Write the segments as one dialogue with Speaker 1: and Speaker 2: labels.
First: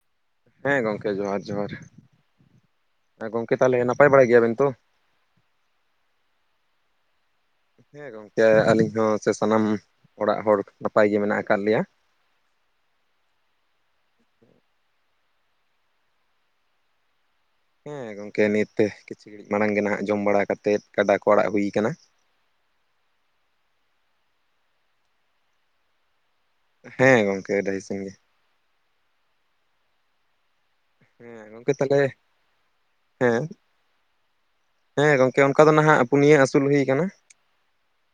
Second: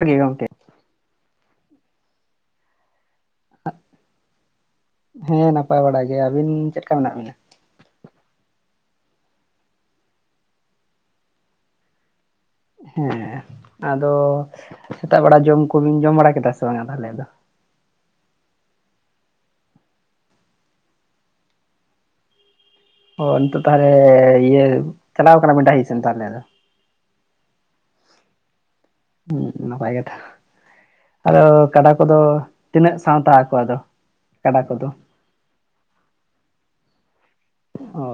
Speaker 1: ᱟᱹᱰᱤ ᱜᱚᱝᱠᱮ
Speaker 2: ᱦᱮᱸ ᱜᱚᱝᱠᱮ ᱡᱚᱦᱟᱨ ᱡᱚᱦᱟᱨ ᱾ ᱜᱚᱝᱠᱮ ᱛᱟᱦᱚᱞᱮ ᱱᱟᱯᱟᱭ ᱵᱟᱲᱟ ᱜᱮᱭᱟ ᱵᱮᱱ ᱛᱚ?
Speaker 1: ᱦᱮᱸ ᱱᱟᱯᱟᱭ ᱵᱟᱲᱟ ᱜᱮ ᱟᱹᱵᱤᱱ ᱪᱮᱫ ᱞᱮᱠᱟ ᱢᱮᱱᱟᱜ ᱵᱤᱱᱟ?
Speaker 2: ᱦᱮᱸ ᱜᱚᱝᱠᱮ ᱟᱞᱤᱧ ᱦᱚᱸ ᱥᱮ ᱥᱟᱱᱟᱢ ᱚᱲᱟᱜ ᱦᱚᱲ ᱱᱟᱯᱟᱭ ᱜᱮ ᱢᱮᱱᱟᱜ ᱟᱠᱟᱫ ᱞᱮᱭᱟ ᱾
Speaker 1: ᱦᱮᱸ ᱟᱫᱚ ᱥᱮᱛᱟᱜ ᱵᱮᱲᱟ ᱡᱚᱢ ᱠᱚᱵᱤᱱ ᱡᱚᱢ ᱵᱟᱲᱟ ᱠᱮᱫᱟ ᱥᱮ ᱵᱟᱝᱟ ᱛᱟᱦᱚᱞᱮ ᱟᱫᱚ?
Speaker 2: ᱦᱮᱸ ᱜᱚᱝᱠᱮ ᱱᱤᱛ ᱠᱤᱪᱷᱤ ᱜᱷᱬᱤᱡ ᱢᱟᱲᱟᱝ ᱜᱮ ᱱᱟᱦᱟᱜ ᱡᱚᱢ ᱵᱟᱲᱟ ᱠᱟᱛᱮ ᱠᱟᱰᱟ ᱠᱚ ᱟᱲᱟᱜ ᱦᱩᱭ ᱠᱟᱱᱟ ᱾
Speaker 1: ᱚ ᱱᱤᱛᱚᱜ ᱛᱟᱦᱚᱞᱮ ᱤᱭᱟᱹ ᱪᱟᱞᱟᱣ ᱠᱟᱱᱟ ᱵᱤᱱ ᱰᱟᱹᱦᱤ ᱥᱮᱱ ᱛᱟᱦᱚᱞᱮ ᱟᱫᱚ?
Speaker 2: ᱦᱮᱸ ᱜᱚᱝᱠᱮ ᱟᱰᱤ ᱥᱮᱱ ᱜᱮ ᱾
Speaker 1: ᱦᱮᱸ ᱱᱟᱯᱟᱭ ᱠᱟᱛᱷᱟ ᱟᱫᱚ
Speaker 2: ᱦᱮᱸ ᱜᱚᱝᱠᱮ
Speaker 1: ᱠᱟᱰᱟ
Speaker 2: ᱛᱟᱦᱚᱞᱮ
Speaker 1: ᱠᱚᱫᱚ ᱛᱤᱱᱟᱹᱜ ᱥᱟᱶᱛᱟ
Speaker 2: ᱦᱮᱸ
Speaker 1: ᱟᱠᱚ ᱟᱫᱚ? ᱠᱟᱰᱟ ᱠᱚᱫᱚ
Speaker 2: ᱦᱮᱸ ᱜᱚᱝᱠᱮ ᱚᱱᱠᱟ ᱫᱚ ᱱᱟᱦᱟᱜ ᱯᱩᱱᱭᱟᱹ ᱟᱹᱥᱩᱞ ᱦᱩᱭ ᱠᱟᱱᱟ ᱾
Speaker 1: ᱚᱻ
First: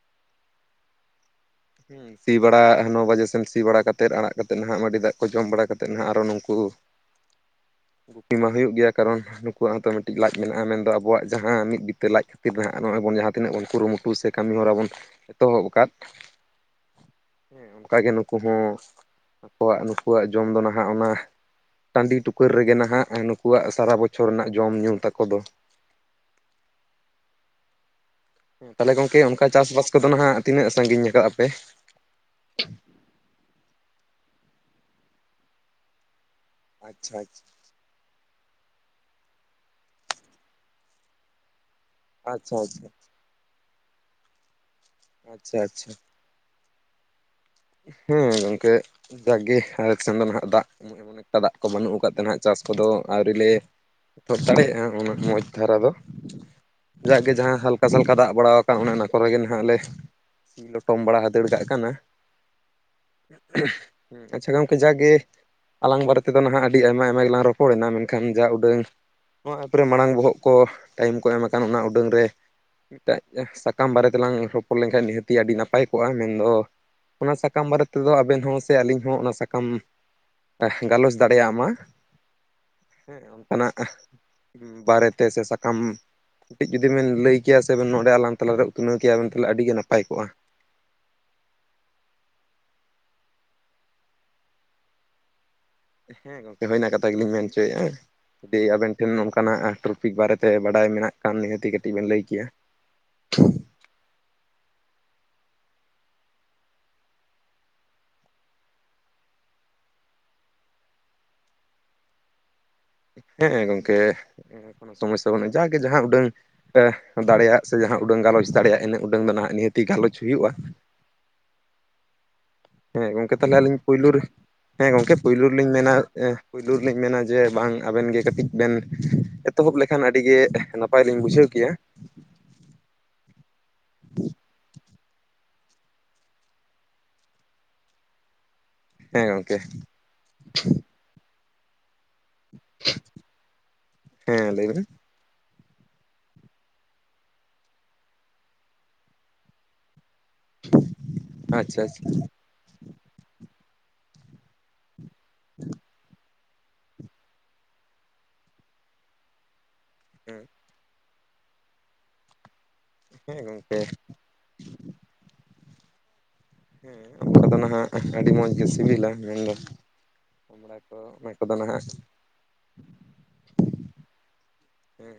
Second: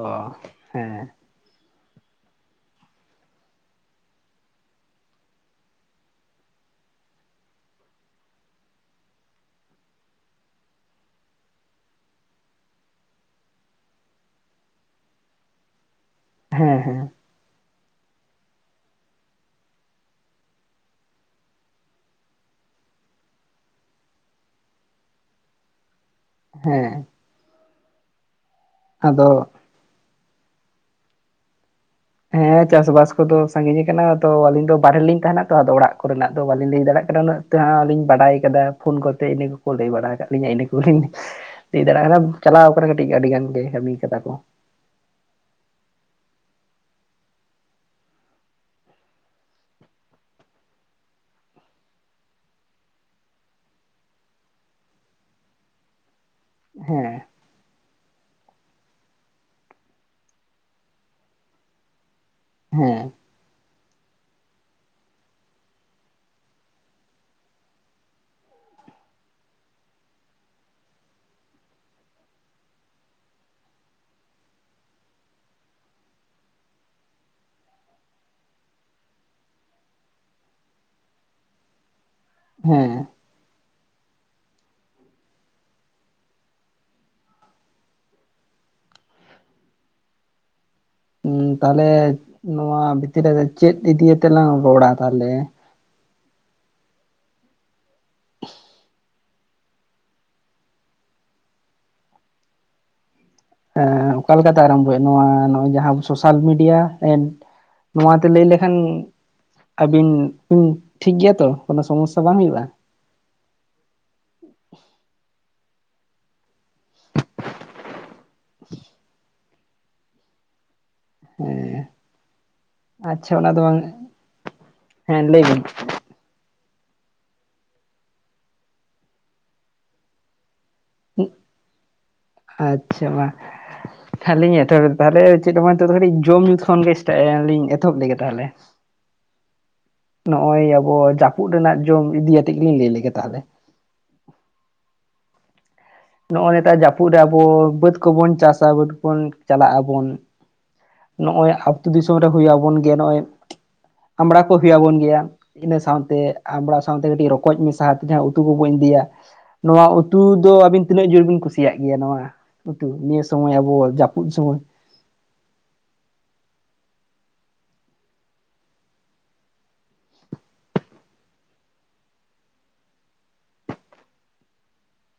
Speaker 1: ᱦᱮᱸ ᱾
Speaker 2: ᱦᱮᱸ ᱥᱤ ᱵᱟᱲᱟ ᱱᱚ ᱵᱟᱡᱮ ᱥᱮᱱ ᱥᱤ ᱵᱟᱲᱟ ᱠᱟᱛᱮᱫ ᱟᱲᱟᱜ ᱠᱟᱛᱮᱫ ᱱᱟᱦᱟᱜ ᱢᱟᱹᱰᱤ ᱫᱟᱜ ᱠᱚ ᱡᱚᱢ ᱵᱟᱲᱟ ᱠᱟᱛᱮᱫ ᱱᱟᱦᱟᱜ ᱟᱨᱚ ᱱᱩᱝᱠᱩ ᱜᱩᱯᱤ ᱢᱟ ᱦᱩᱭᱩᱜ ᱜᱮᱭᱟ ᱠᱟᱨᱚᱱ ᱱᱩᱠᱩᱣᱟᱜ ᱦᱚᱸᱛᱚ ᱢᱤᱫᱴᱤᱡ ᱞᱟᱡ ᱢᱮᱱᱟᱜᱼᱟ ᱢᱮᱱᱫᱚ ᱟᱵᱚᱣᱟᱜ ᱡᱟᱦᱟᱸ ᱢᱤᱫ ᱵᱤᱛᱟᱹ ᱞᱟᱡ [unintelligible] ᱡᱟᱦᱟᱸ ᱛᱤᱱᱟᱹᱜ ᱵᱚᱱ ᱠᱩᱨᱩᱢᱩᱴᱩ ᱥᱮ ᱠᱟᱹᱢᱤ ᱦᱚᱨᱟ ᱵᱚᱱ ᱮᱛᱚᱦᱚᱵ ᱟᱠᱟᱫ ᱾
Speaker 1: ᱦᱮᱸ ᱦᱮᱸ ᱾
Speaker 2: ᱦᱮᱸ ᱚᱱᱠᱟᱜᱮ ᱱᱩᱠᱩ ᱦᱚᱸ ᱟᱠᱚᱣᱟᱜ ᱱᱩᱠᱩᱣᱟᱜ ᱡᱚᱢ ᱫᱚ ᱱᱟᱦᱟᱜ ᱚᱱᱟ ᱴᱟᱺᱰᱤ ᱴᱩᱠᱟᱹᱨ ᱨᱮᱜᱮ ᱱᱟᱦᱟᱜ ᱱᱩᱠᱩᱣᱟᱜ ᱥᱟᱨᱟ ᱵᱚᱪᱷᱚᱨ ᱨᱮᱱᱟᱜ ᱡᱚᱢ ᱧᱩ ᱛᱟᱠᱚ ᱫᱚ ᱾
Speaker 1: ᱦᱮᱸ ᱾
Speaker 2: ᱛᱟᱦᱚᱞᱮ ᱜᱚᱝᱠᱮ
Speaker 1: ᱟᱫᱚ
Speaker 2: ᱚᱱᱠᱟ ᱪᱟᱥᱵᱟᱥ ᱠᱚᱫᱚ ᱱᱟᱦᱟᱜ ᱛᱤᱱᱟᱹᱜ ᱥᱟᱜᱤᱧ ᱠᱟᱜᱼᱟ ᱯᱮ?
Speaker 1: ᱦᱮᱸ ᱪᱟᱥ ᱵᱟᱥ ᱠᱚᱫᱚ ᱥᱟᱜᱤᱧ ᱟᱠᱟᱱᱟ ᱛᱚ ᱟᱞᱤᱧ ᱫᱚ ᱵᱟᱦᱨᱮ ᱨᱮ ᱞᱤᱧ ᱛᱟᱦᱮᱱᱟ ᱛᱚ ᱟᱫᱚ ᱚᱲᱟᱜ ᱠᱚᱨᱮᱱᱟᱜ ᱫᱚ ᱵᱟᱞᱤᱧ ᱞᱟᱹᱭ ᱫᱟᱲᱮᱭᱟᱜ
Speaker 2: ᱟᱪᱪᱷᱟ
Speaker 1: ᱠᱟᱱᱟ ᱩᱱᱟᱹᱜ
Speaker 2: ᱟᱪᱪᱷᱟ
Speaker 1: ᱛᱮᱦᱟᱜ ᱞᱤᱧ ᱵᱟᱰᱟᱭ ᱠᱟᱫᱟ ᱾ ᱯᱷᱳᱱ ᱠᱚᱛᱮ ᱤᱱᱟᱹ ᱠᱚᱠᱚ ᱞᱟᱹᱭ ᱵᱟᱲᱟ ᱟᱠᱟᱫ ᱞᱤᱧᱟᱹ ᱤᱱᱟᱹ ᱠᱚᱜᱤᱧ ᱞᱟᱹᱭ ᱫᱟᱲᱮᱭᱟᱜ ᱠᱟᱱᱟ ᱪᱟᱞᱟᱣ [unintelligible]
Speaker 2: ᱟᱪᱪᱷᱟ
Speaker 1: ᱟᱠᱟᱨᱮ ᱠᱟᱹᱴᱤᱡ‌ ᱟᱹᱰᱤ ᱜᱟᱱ ᱜᱮ ᱠᱟᱹᱢᱤ ᱠᱟᱫᱟ ᱠᱚ ᱾
Speaker 2: ᱟᱪᱪᱷᱟ ᱟᱪᱪᱷᱟ ᱾ ᱦᱮᱸ ᱜᱚᱝᱠᱮ ᱡᱟᱠ ᱜᱮ ᱟᱨᱮᱠᱥ ᱥᱮᱱ ᱫᱚ ᱱᱟᱦᱟᱜ ᱫᱟᱜ ᱛᱮᱢᱚᱱ ᱮᱠᱴᱟ ᱫᱟᱜ ᱠᱚ ᱵᱟᱹᱱᱩᱜ ᱟᱠᱟᱫ ᱛᱮ ᱱᱟᱦᱟᱜ ᱪᱟᱥ ᱠᱚᱫᱚ ᱟᱹᱣᱨᱤ ᱞᱮ ᱚᱛ ᱫᱟᱲᱮᱭᱟᱜᱼᱟ ᱚᱱᱟᱱᱟᱹᱜ ᱢᱚᱡᱽ ᱫᱷᱟᱨᱟ ᱫᱚ,
Speaker 1: ᱦᱮᱸ
Speaker 2: ᱡᱟᱜᱟᱜ ᱜᱮ ᱡᱟᱦᱟᱸ ᱦᱟᱞᱠᱟ᱾ ᱪᱟᱥ ᱠᱮᱠᱟ ᱫᱟᱜ ᱵᱟᱲᱟ ᱟᱠᱟᱱ ᱚᱱᱮ ᱚᱱᱟ ᱠᱚᱨᱮ ᱜᱮ ᱱᱟᱦᱟᱜ ᱞᱮ ᱥᱤ ᱞᱚᱴᱚᱢ ᱵᱟᱲᱟ ᱦᱟᱛᱟᱲ ᱠᱟᱜ ᱠᱟᱱᱟ ᱾
Speaker 1: ᱦᱮᱸ
Speaker 2: ᱟᱪᱪᱷᱟ ᱜᱚᱢᱠᱮ ᱡᱟᱠ-ᱜᱮᱼᱼ ᱟᱞᱟᱝ ᱵᱟᱨᱮ ᱛᱮᱫᱚ ᱱᱷᱟᱜ ᱟᱹᱰᱤ ᱟᱭᱢᱟ ᱟᱭᱢᱟ ᱜᱮᱞᱟᱝ ᱨᱚᱯᱚᱲᱮᱱᱟ, ᱢᱮᱱᱠᱷᱟᱱ ᱡᱟ ᱩᱰᱟᱹᱝᱼᱼ ᱱᱚᱣᱟ ᱮᱯᱚᱨᱮ ᱢᱟᱲᱟᱝ ᱵᱚᱦᱚᱜ ᱠᱚ ᱴᱟᱭᱤᱢ ᱠᱚ ᱮᱢ ᱟᱠᱟᱱ ᱚᱱᱟ ᱩᱰᱟᱹᱝ ᱨᱮᱼᱼ ᱢᱤᱫᱴᱮᱡ ᱥᱟᱠᱟᱢ ᱵᱟᱨᱮ ᱛᱮᱞᱟᱝ ᱨᱚᱯᱚᱲ ᱞᱮᱱᱠᱷᱟᱱ ᱱᱤᱦᱟᱹᱛᱤ ᱟᱹᱰᱤ ᱱᱟᱯᱟᱭ ᱠᱚᱜ-ᱟ, ᱢᱮᱱᱫᱚᱼᱼ ᱚᱱᱟ ᱥᱟᱠᱟᱢ ᱵᱟᱨᱮ ᱛᱮᱫᱚ ᱟᱵᱮᱱ ᱦᱚᱸ ᱥᱮ ᱟᱹᱞᱤᱧ ᱦᱚᱸ ᱚᱱᱟ ᱥᱟᱠᱟᱢᱼᱼ ᱟᱦ ᱜᱟᱞᱚᱪ ᱫᱟᱲᱮᱭᱟᱜ-ᱢᱟ᱾
Speaker 1: ᱦᱮᱸ
Speaker 2: ᱮᱸ ᱚᱱᱠᱟᱱᱟᱜ ᱵᱟᱨᱮᱛᱮ ᱥᱮ ᱥᱟᱠᱟᱢᱼᱼ ᱠᱟᱹᱴᱤᱡ ᱡᱩᱫᱤ ᱵᱮᱱ ᱞᱟᱹᱭ ᱠᱮᱭᱟ ᱥᱮ ᱵᱤᱱ ᱱᱚᱸᱰᱮ ᱟᱞᱟᱝ ᱛᱟᱞᱟᱨᱮ ᱩᱛᱱᱟᱹᱣ ᱠᱮᱭᱟ ᱵᱤᱱ ᱛᱟᱦᱚᱞᱮ ᱟᱹᱰᱤ ᱜᱮ ᱱᱟᱯᱟᱭ ᱠᱚᱜ-ᱟ᱾
Speaker 1: ᱩᱸ ᱛᱟᱦᱚᱞᱮ ᱱᱚᱣᱟ ᱵᱷᱤᱛᱨᱤ ᱨᱮᱫᱚ ᱪᱮᱫ ᱤᱫᱤ ᱟᱛᱮᱞᱟᱝ ᱨᱚᱲᱟ ᱛᱟᱞᱦᱮᱼᱼ
Speaker 2: ᱦᱮᱸ ᱜᱚᱝᱠᱮ ᱦᱩᱭ ᱮᱱᱟ ᱠᱟᱛᱷᱟ ᱜᱮᱞᱤᱧ ᱢᱮᱱ ᱦᱚᱪᱚᱭᱮᱫ-ᱟ᱾ ᱡᱩᱫᱤ ᱟᱵᱮᱱ ᱴᱷᱮᱱ ᱱᱚᱝᱠᱟᱱᱟᱜ ᱴᱨᱚᱯᱤᱠ ᱵᱟᱨᱮᱛᱮ ᱵᱟᱰᱟᱭ ᱢᱮᱱᱟᱜ ᱠᱷᱟᱱ ᱱᱤᱦᱟᱹᱛᱤ ᱠᱟᱹᱴᱤᱡ ᱵᱤᱱ ᱞᱟᱹᱭ ᱠᱮᱭᱟ᱾ [inaudible]
Speaker 1: ᱮᱸ ᱚᱠᱟ ᱞᱮᱠᱟᱛᱮ ᱟᱨᱟᱢᱵᱚᱭ ᱦᱩᱭᱩᱜ-ᱟ? ᱱᱚᱣᱟ ᱱᱚᱜ-ᱚᱭ ᱡᱟᱦᱟᱸ ᱥᱳᱥᱟᱞ ᱢᱤᱰᱤᱭᱟᱼᱼ ᱱᱚᱣᱟᱛᱮ ᱞᱟᱹᱭ ᱞᱮᱠᱷᱟᱱᱻ ᱟᱹᱵᱤᱱ ᱵᱤᱱ ᱴᱷᱤᱠ ᱜᱮᱭᱟ ᱛᱚ ᱠᱳᱱᱚ ᱥᱚᱢᱚᱥᱥᱟ ᱵᱟᱝ ᱦᱩᱭᱩᱜ-ᱟ?
Speaker 2: ᱦᱮᱸ ᱜᱚᱝᱠᱮ ᱠᱳᱱᱳ ᱥᱚᱢᱚᱥᱥᱟ ᱵᱟᱹᱱᱩᱜ-ᱟ ᱡᱟ ᱜᱮ ᱡᱟᱦᱟᱸ ᱩᱰᱟᱹᱝᱼᱼ ᱦᱮᱸ ᱫᱟᱲᱮᱭᱟᱜ ᱥᱮ ᱡᱟᱦᱟᱸ ᱩᱰᱟᱹᱝ ᱜᱟᱞᱚᱪ ᱫᱟᱲᱮᱭᱟᱜ ᱤᱱᱟᱹᱜ ᱩᱰᱟᱹᱝ ᱫᱚ ᱱᱷᱟᱜ ᱱᱤᱦᱟᱹᱛᱤ ᱜᱟᱞᱚᱪ ᱦᱩᱭᱩᱜ-ᱟ᱾
Speaker 1: ᱦᱮᱸ
Speaker 2: ᱦᱮᱸ
Speaker 1: ᱟᱪᱪᱷᱟ
Speaker 2: ᱜᱚᱝᱠᱮ
Speaker 1: ᱚᱱᱟ
Speaker 2: ᱛᱟᱦᱚᱞᱮ
Speaker 1: ᱫᱚ
Speaker 2: ᱟᱹᱞᱤᱧ
Speaker 1: ᱵᱟᱝ
Speaker 2: ᱯᱳᱭᱞᱩᱨ ᱦᱮᱸ ᱜᱚᱢᱠᱮ
Speaker 1: ᱞᱟᱹᱭ
Speaker 2: ᱯᱳᱭᱞᱳ
Speaker 1: ᱵᱤᱱ
Speaker 2: ᱨᱮᱞᱤᱧ ᱢᱮᱱᱟ ᱮᱸ ᱼᱼ ᱯᱩᱭᱞᱳ ᱨᱮᱞᱤᱧ ᱢᱮᱱᱟ ᱡᱮ ᱵᱟᱝ ᱟᱵᱮᱱ ᱜᱮ ᱠᱟᱹᱴᱤᱡ ᱵᱮᱱ ᱮᱛᱚᱦᱚᱵ ᱞᱮᱠᱷᱟᱱ ᱟᱹᱰᱤᱜᱮ ᱱᱟᱯᱟᱭᱼᱼ ᱱᱟᱯᱟᱭ ᱞᱤᱧ ᱵᱩᱡᱷᱟᱹᱣ ᱠᱮᱭᱟ᱾
Speaker 1: ᱟᱪᱪᱷᱟ ᱢᱟ, ᱟᱞᱤᱧ ᱮᱛᱚᱦᱚᱵ ᱞᱮᱫᱟ ᱛᱟᱦᱚᱞᱮ ᱪᱮᱫ ᱦᱚᱸ ᱵᱟᱝ ᱱᱤᱛᱚᱜ-ᱫᱚ ᱠᱟᱹᱴᱤᱡ ᱡᱚᱢ-ᱧᱩ ᱠᱷᱚᱱᱜᱮ ᱠᱟᱹᱴᱤᱡ ᱞᱤᱧ ᱮᱛᱚᱦᱚᱵ ᱞᱮᱜᱮ ᱛᱟᱦᱚᱞᱮ᱾ [inaudible]
Speaker 2: ᱦᱮᱸ ᱜᱚᱝᱠᱮ
Speaker 1: ᱱᱚᱜ-ᱚᱭ ᱟᱵᱚ ᱡᱟᱹᱯᱩᱫ ᱨᱮᱱᱟᱜ ᱡᱚᱢ ᱤᱫᱤ ᱟᱛᱮᱜ ᱜᱮᱞᱤᱧ ᱞᱟᱹᱭ ᱞᱮᱜᱮ ᱛᱟᱦᱮᱞᱮ᱾
Speaker 2: ᱦᱮᱸ ᱞᱟᱹᱭ ᱢᱮ
Speaker 1: ᱱᱚᱜ-ᱚᱭ ᱱᱮᱛᱟᱨ ᱡᱟᱹᱯᱩᱫ ᱨᱮ ᱟᱵᱚ ᱵᱟᱹᱫᱽ ᱠᱚᱵᱚᱱ ᱪᱟᱥᱟ, ᱵᱟᱹᱫ ᱠᱚᱵᱚᱱ ᱪᱟᱞᱟᱜ ᱟᱵᱚᱱᱼᱼ
Speaker 2: [inaudible]
Speaker 1: ᱱᱚᱜ-ᱚᱭ
Speaker 2: ᱟᱪᱪᱷᱟ
Speaker 1: ᱟᱛᱳ
Speaker 2: ᱟᱪᱪᱷᱟ
Speaker 1: ᱫᱤᱥᱚᱢ ᱨᱮ ᱦᱩᱭ ᱟᱵᱚᱱ ᱜᱮᱭᱟ ᱱᱚᱜ-ᱚᱭ ᱟᱢᱲᱟ ᱠᱚ ᱦᱩᱭ ᱟᱵᱚᱱ ᱜᱮᱭᱟ᱾ ᱤᱱᱟᱹ ᱥᱟᱸᱣᱛᱮ ᱟᱢᱲᱟ ᱥᱟᱸᱣᱛᱮ ᱠᱟᱹᱴᱤᱡ ᱨᱚᱠᱚᱡ ᱢᱮᱥᱟᱛᱮ ᱡᱟᱦᱟᱸ ᱩᱛᱩ ᱠᱚᱵᱚᱱ ᱤᱫᱤᱭᱟ᱾ ᱱᱚᱣᱟ ᱩᱛᱼᱼ ᱩᱛᱩ
Speaker 2: ᱦᱮᱸ
Speaker 1: ᱫᱚ ᱟᱹᱵᱤᱱ ᱛᱤᱱᱟᱹᱜ ᱡᱳᱨ ᱵᱤᱱ ᱠᱩᱥᱤᱭᱟᱜ ᱜᱮᱭᱟ? ᱱᱚᱣᱟ ᱩᱛᱩ ᱱᱤᱭᱟᱹ
Speaker 2: ᱦᱮᱸ
Speaker 1: ᱥᱳᱢᱚᱭ ᱟᱵᱚ
Speaker 2: ᱜᱚᱝᱠᱮ
Speaker 1: ᱡᱟᱹᱯᱩᱫ ᱥᱳᱢᱚᱭ᱾
Speaker 2: ᱦᱮᱸ ᱟᱢᱲᱟ ᱫᱚ ᱱᱷᱟᱜ ᱟᱹᱰᱤ ᱢᱚᱡᱽ ᱜᱮ ᱥᱤᱵᱤᱞᱟ, ᱢᱮᱱᱫᱚᱼᱼ ᱟᱢᱲᱟ ᱠᱚ ᱚᱱᱟ ᱠᱚᱫᱚ ᱱᱷᱟᱜ ᱦᱮᱸᱼᱼ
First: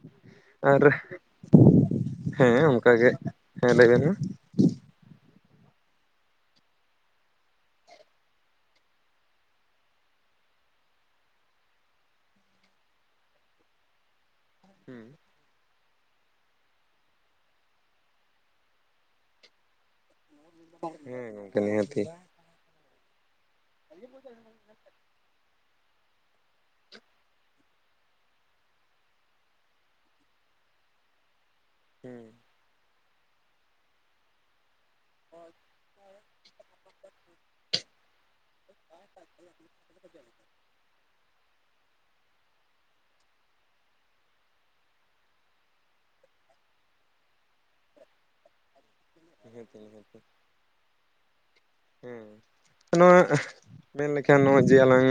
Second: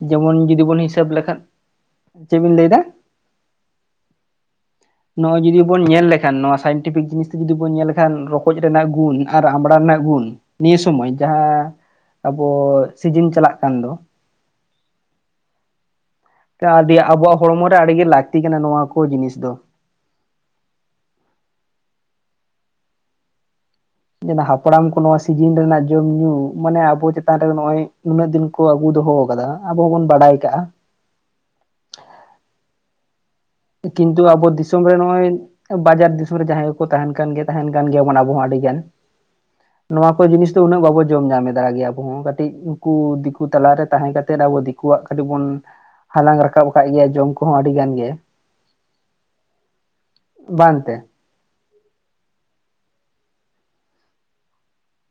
Speaker 1: ᱡᱮᱢᱚᱱᱼᱼ
Speaker 2: ᱟᱨ ᱦᱮᱸ
Speaker 1: ᱞᱟᱹᱭ ᱮᱫᱟ
Speaker 2: ᱚᱱᱠᱟᱜᱮ ᱦᱮᱸ ᱞᱟᱹᱭ ᱵᱮᱱ ᱢᱟ᱾
Speaker 1: ᱱᱚᱜ-ᱚᱭ ᱡᱩᱫᱤ ᱵᱚᱱ ᱧᱮᱞ ᱞᱮᱠᱷᱟᱱ ᱱᱚᱣᱟ ᱥᱟᱭᱮᱱᱴᱤᱯᱷᱤᱠ ᱡᱤᱱᱤᱥ ᱛᱮ ᱡᱩᱫᱤ ᱵᱚᱱ ᱧᱮᱞ ᱞᱮᱠᱷᱟᱱ ᱨᱚᱠᱚᱡᱽ ᱨᱮᱱᱟᱜ ᱜᱩᱱ ᱟᱨ ᱟᱢᱲᱟ ᱨᱮᱱᱟᱜ ᱜᱩᱱᱼᱼ ᱱᱤᱭᱟᱹ ᱥᱚᱢᱚᱭ ᱡᱟᱦᱟᱸ ᱟᱵᱚ ᱥᱤᱡᱤᱱ ᱪᱟᱞᱟᱜ ᱠᱟᱱ ᱫᱚᱼᱼ
Speaker 2: ᱦᱩᱸ
Speaker 1: ᱪᱟ ᱟᱹᱰᱤ ᱟᱵᱚᱣᱟᱜ ᱦᱚᱲᱢᱚ ᱨᱮ ᱟᱹᱰᱤᱜᱮ ᱞᱟᱹᱠᱛᱤ ᱠᱟᱱᱟ ᱱᱚᱣᱟ ᱠᱚ ᱡᱤᱱᱤᱥ ᱫᱚ᱾
Speaker 2: ᱦᱩᱸ ᱜᱚᱢᱠᱮ ᱱᱤᱦᱟᱹᱛᱤ᱾
Speaker 1: ᱠᱚᱲᱟᱢ ᱠᱚ ᱱᱚᱣᱟ ᱥᱤᱡᱤᱱ ᱨᱮᱱᱟᱜ ᱡᱚᱢ ᱧᱩ ᱢᱟᱱᱮ ᱟᱵᱚ ᱪᱮᱛᱟᱱ ᱨᱮ ᱱᱚᱜ-ᱚᱭ ᱱᱩᱱᱟᱹᱜ ᱫᱤᱱ ᱠᱚ ᱟᱹᱜᱩ ᱫᱚᱦᱚ ᱟᱠᱟᱫᱟᱼᱼ ᱟᱵᱚ ᱦᱚᱸᱵᱚᱱ ᱵᱟᱰᱟᱭ ᱠᱟᱜ-ᱟ᱾
Speaker 2: ᱦᱩᱸ
Speaker 1: ᱠᱤᱱᱛᱩ ᱟᱵᱚ ᱫᱤᱥᱚᱢ ᱨᱮ ᱱᱚᱜ-ᱚᱭ ᱵᱟᱡᱟᱨ ᱫᱤᱥᱚᱢ ᱨᱮ ᱡᱟᱦᱟᱸᱭ ᱠᱚᱠᱚ ᱛᱟᱦᱮᱸᱱ ᱠᱟᱱ ᱜᱮᱭᱟ ᱛᱟᱦᱮᱱ ᱠᱟᱱ ᱜᱮᱭᱟᱵᱚᱱ ᱟᱵᱚ ᱦᱚᱸ ᱟᱹᱰᱤᱼᱼ ᱜᱟᱱ ᱱᱚᱣᱟ ᱠᱚ ᱡᱤᱱᱤᱥ ᱫᱚ ᱩᱱᱟᱹᱜ ᱵᱟᱵᱚ ᱡᱚᱢ ᱧᱟᱢᱮᱫᱟ ᱫᱟᱲᱮᱭᱟᱜ ᱜᱮᱭᱟᱼᱼ ᱟᱵᱚ ᱦᱚᱸ ᱠᱟᱹᱴᱤᱡ ᱩᱱᱠᱩ ᱫᱤᱠᱩ ᱛᱟᱞᱟ ᱨᱮ ᱛᱟᱦᱮᱸ ᱠᱟᱛᱮᱫ ᱟᱵᱚ ᱫᱤᱠᱩᱣᱟᱜ ᱠᱟᱹᱴᱤᱡ ᱵᱚᱱᱼᱼ ᱦᱟᱞᱟᱝ ᱨᱟᱠᱟᱵ ᱟᱠᱟᱫ ᱜᱮᱭᱟ ᱡᱚᱢ ᱠᱚᱦᱚᱸ ᱟᱹᱰᱤ ᱜᱟᱱ ᱜᱮ᱾
Speaker 2: [unintelligible]
Speaker 1: ᱵᱟᱱ ᱛᱮ ᱾
Speaker 2: ᱦᱮᱸ, ᱦᱮᱸᱜ ᱱᱚᱣᱟ ᱢᱮᱱ ᱞᱮᱠᱷᱟᱱ ᱱᱚᱜᱼᱚᱭ ᱡᱮ ᱟᱞᱟᱝᱼᱼ